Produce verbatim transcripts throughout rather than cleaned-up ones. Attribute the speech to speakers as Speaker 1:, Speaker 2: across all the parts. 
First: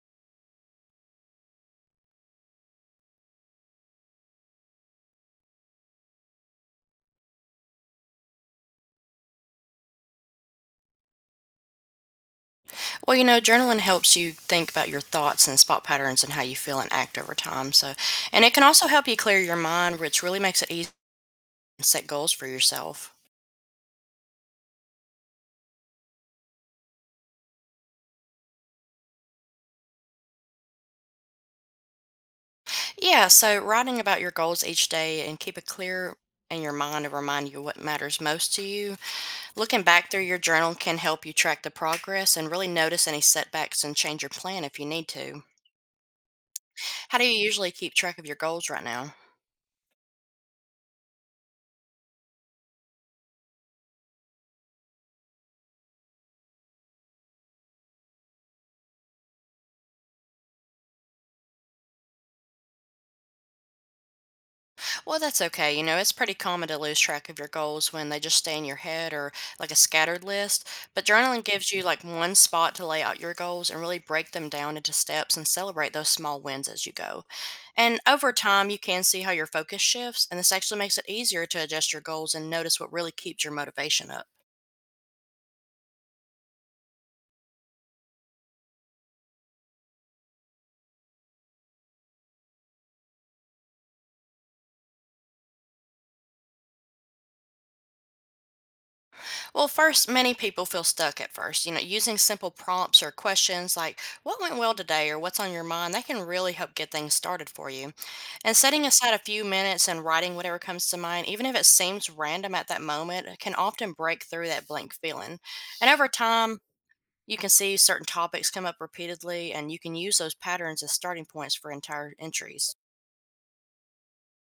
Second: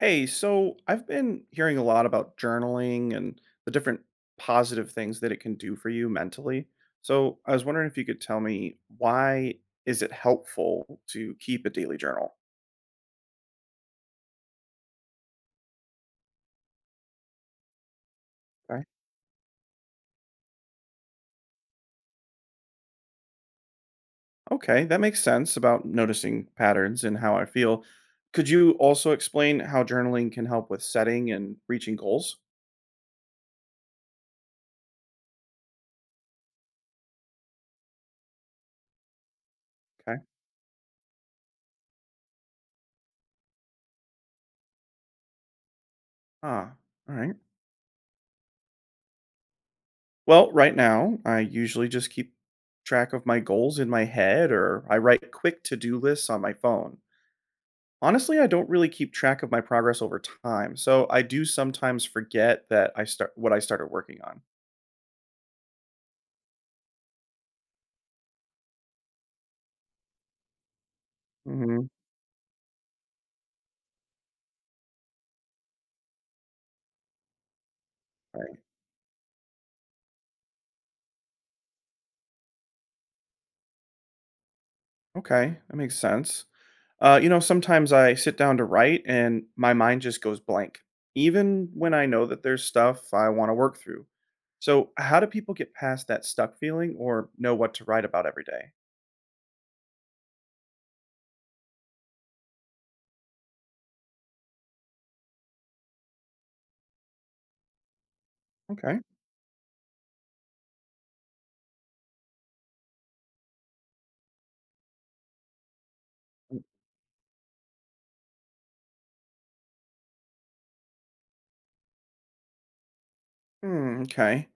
Speaker 1: Hey, so I've been hearing a lot about journaling and the different positive things that it can do for you mentally. So I was wondering, if you could tell me why is it helpful to keep a daily journal?
Speaker 2: Well, you know, journaling helps you think about your thoughts and spot patterns and how you feel and act over time. So, and it can
Speaker 1: Okay.
Speaker 2: also help you clear your mind, which really makes it easy to set goals for yourself.
Speaker 1: Okay, that makes sense about noticing patterns and how I feel. Could you also explain how journaling can help with setting and reaching goals?
Speaker 2: Yeah, so writing about your goals each day and keep it clear in your mind to remind you what matters most to you. Looking back
Speaker 1: Okay.
Speaker 2: through your journal can help you track the progress and really notice any setbacks and change your plan if you need to.
Speaker 1: Ah, all
Speaker 2: How do
Speaker 1: right.
Speaker 2: you usually keep track of your goals right now?
Speaker 1: Well, right now, I usually just keep track of my goals in my head, or I write quick to-do lists on my phone. Honestly, I don't really keep track of my progress over time, so I do sometimes forget that I start what I started working on.
Speaker 2: Well, that's okay. You know, it's pretty common to lose track of your goals when they just stay in your head or like a scattered list. But journaling gives you
Speaker 1: Hmm.
Speaker 2: like one spot to lay out your goals and really break them down into steps and celebrate those small wins as you go. And over
Speaker 1: Right.
Speaker 2: time, you can see how your focus shifts, and this actually makes it easier to adjust your goals and notice what really keeps your motivation up.
Speaker 1: Okay, that makes sense. Uh, you know, sometimes I sit down to write and my mind just goes blank, even when I know that there's stuff I want to work through. So, how do people get past that stuck feeling or know what to write about every day?
Speaker 2: Well, first, many people feel stuck at first. You know, using simple prompts or questions like, what went well today or what's on your mind, that can really help get things started for you. And setting
Speaker 1: Okay.
Speaker 2: aside a few minutes and writing whatever comes to mind, even if it seems random at that moment, uh, can often break through that blank feeling. And over time, you can see certain topics come up repeatedly, and you can use those patterns as starting points for entire entries.
Speaker 1: Hmm, okay.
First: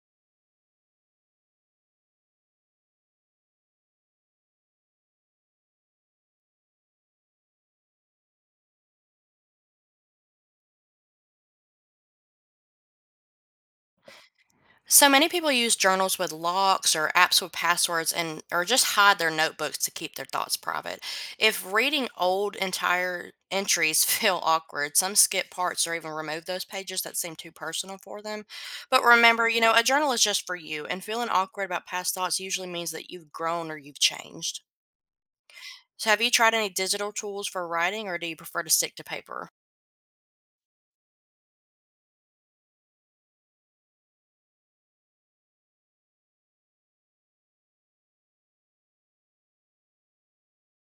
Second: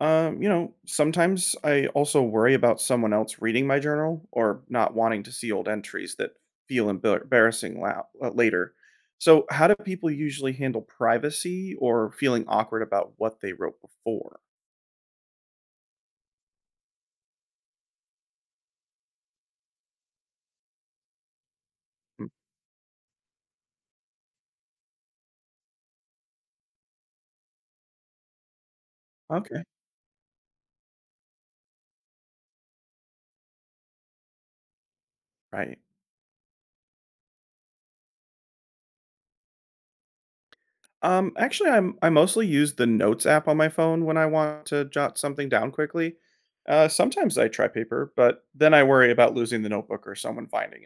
Speaker 1: Um, you know, sometimes I also worry about someone else reading my journal or not wanting to see old entries that feel embar- embarrassing la- uh, later. So, how do people usually handle privacy or feeling awkward about what they wrote before?
Speaker 2: So many people use journals with locks or apps with passwords and or just hide their notebooks to keep their thoughts private. If reading
Speaker 1: Mm,
Speaker 2: old entire entries feel awkward, some skip parts or even remove those pages that seem too personal for them. But remember, you
Speaker 1: okay,
Speaker 2: know, a journal is just for you and feeling awkward about past thoughts usually means that you've grown or you've changed.
Speaker 1: right.
Speaker 2: So have you tried any digital tools for writing or do you prefer to stick to paper?
Speaker 1: Um, actually, I'm I mostly use the Notes app on my phone when I want to jot something down quickly. Uh, sometimes I try paper, but then I worry about losing the notebook or someone finding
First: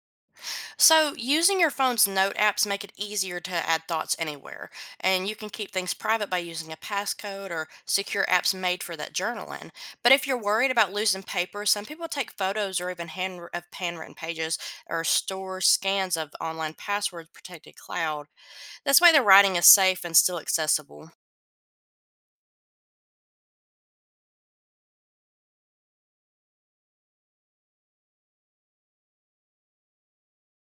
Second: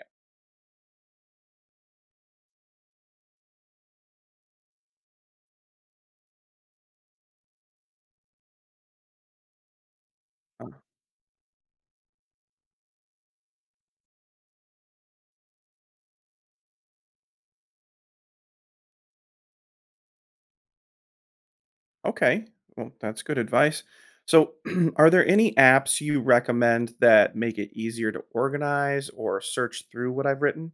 Speaker 2: So, using your phone's note apps make it easier to add thoughts anywhere, and you can keep things private by using a passcode or secure apps made for that journaling. But if you're worried
Speaker 1: it.
Speaker 2: about losing paper, some people take photos or even hand of handwritten pages or store scans of online passwords protected cloud. This way, the writing is safe and still accessible.
Speaker 1: Okay. Well, that's good advice. So, are there any apps you recommend that make it easier to organize or search through what I've written?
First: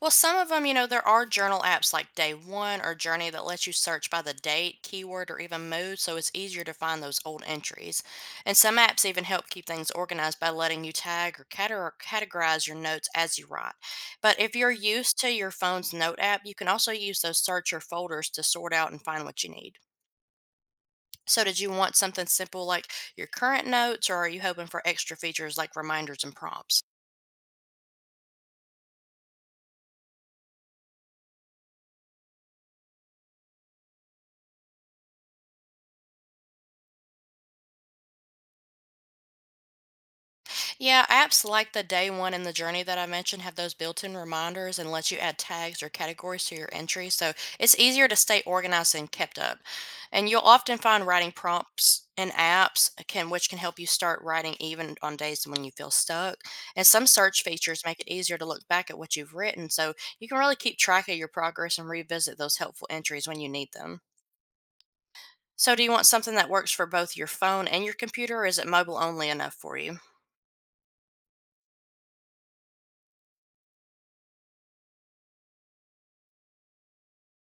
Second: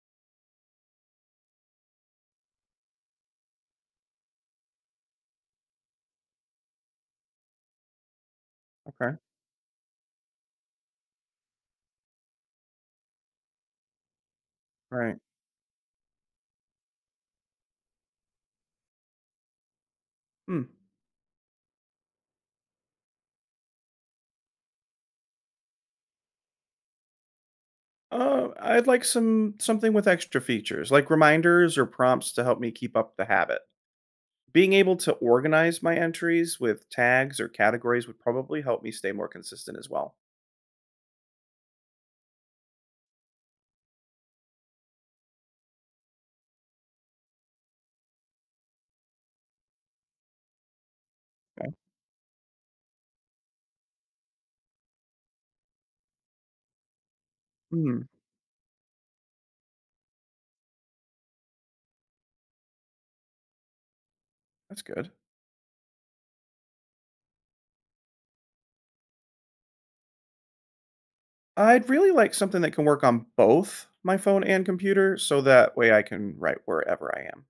Speaker 2: Well, some of them, you know, there are journal apps like Day One or Journey that lets you search by the date, keyword, or even mood, so it's easier to find those old entries. And some apps
Speaker 1: Okay.
Speaker 2: even help keep things organized by letting you tag or cate- categorize your notes as you write. But if you're used
Speaker 1: Right.
Speaker 2: to your phone's note app, you can also use those search or folders to sort out and find what you need.
Speaker 1: Hmm.
Speaker 2: So, did you want something simple like your current notes, or are you hoping for extra features like reminders and prompts?
Speaker 1: Uh, I'd like some something with extra features, like reminders or prompts to help me keep up the habit. Being able to organize my entries with tags or categories would probably help me stay more consistent as well.
Speaker 2: Yeah, apps like the Day One and the Journey that I mentioned have those built-in reminders and let you add tags or categories to your entries, so it's easier to stay organized and kept up. And you'll often find writing
Speaker 1: Okay.
Speaker 2: prompts in apps can which can help you start writing even on days when you feel stuck. And some search features make
Speaker 1: Hmm.
Speaker 2: it easier to look back at what you've written, so you can really keep track of your progress and revisit those helpful entries when you need them.
Speaker 1: That's good.
Speaker 2: So do you want something that works for both your phone and your computer, or is it mobile only enough for you?
Speaker 1: I'd really like something that can work on both my phone and computer, so that way I can write wherever I am.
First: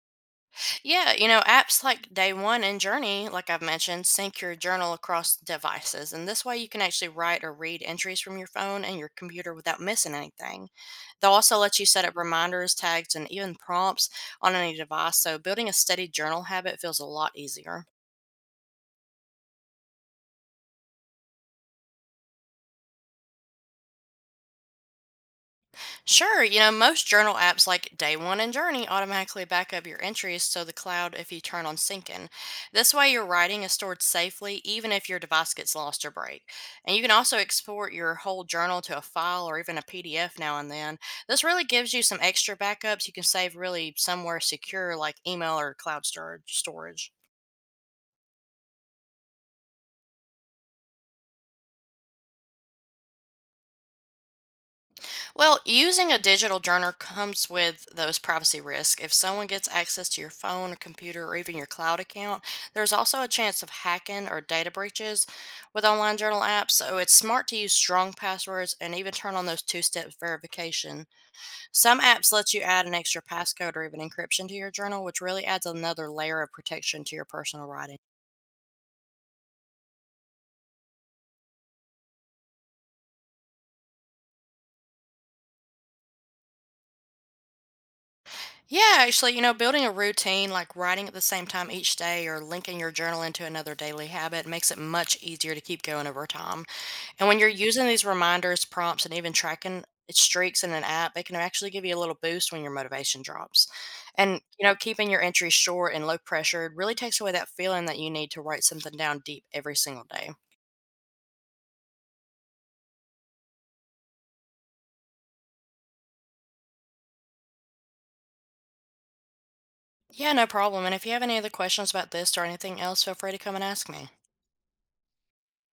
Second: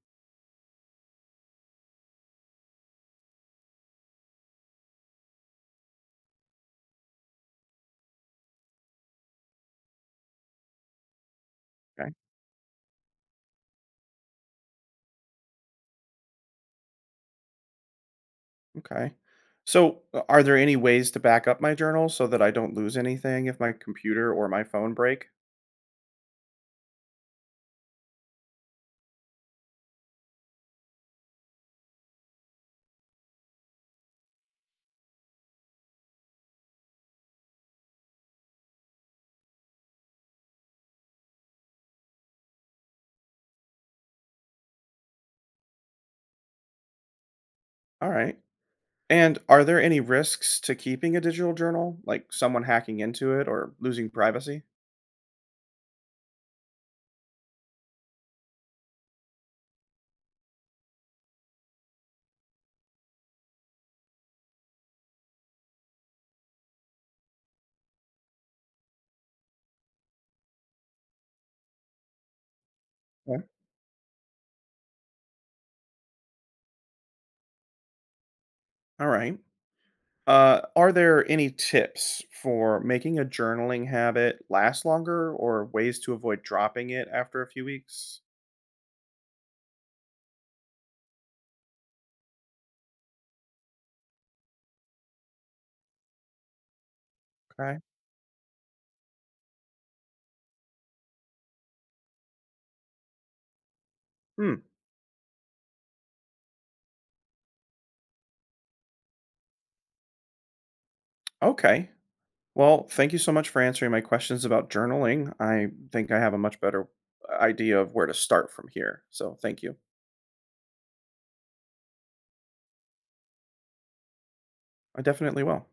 Speaker 2: Yeah, you know, apps like Day One and Journey, like I've mentioned, sync your journal across devices. And this way you can actually write or read entries from your phone and your computer without missing anything. They'll also let you set
Speaker 1: Okay.
Speaker 2: up reminders, tags, and even prompts on any device. So building a steady journal habit feels a lot easier.
Speaker 1: Okay. So, uh, are there any ways to back up my journal so that I don't lose anything if my computer or my phone break?
Speaker 2: Sure, you know, most journal apps like Day One and Journey automatically back up your entries to the cloud if you turn on syncing. This way, your writing is stored safely even if your device gets lost or break. And you can also export your whole journal to a file or even a P D F now and then. This really gives you some extra backups you can save really somewhere secure like email or cloud storage. storage.
Speaker 1: All right. And are there any risks to keeping a digital journal, like someone hacking into it or losing privacy?
Speaker 2: Well, using a digital journal comes with those privacy risks. If someone gets access to your phone, or computer, or even your cloud account, there's also a chance of hacking or data breaches with online journal apps. So it's smart to use strong passwords and even turn on those two-step verification. Some apps let you add an extra
Speaker 1: Okay.
Speaker 2: passcode or even encryption to your journal, which really adds another layer of protection to your personal writing.
Speaker 1: All right. Uh, are there any tips for making a journaling habit last longer or ways to avoid dropping it after a few weeks?
Speaker 2: Yeah, actually, you know, building a routine like writing at the same time each day or linking your journal into another daily habit makes it much easier to keep going over time. And when you're
Speaker 1: Okay.
Speaker 2: using these reminders, prompts, and even tracking its streaks in an app, it can actually give you a little boost when your motivation drops. And,
Speaker 1: Hmm.
Speaker 2: you know, keeping your entries short and low pressured really takes away that feeling that you need to write something down deep every single day.
Speaker 1: Okay. Well, thank you so much for answering my questions about journaling. I think I have a much better idea of where to start from here. So, thank you.
Speaker 2: Yeah, no problem. And if you have any other questions about this or anything else, feel free to come and ask me.
Speaker 1: I definitely will.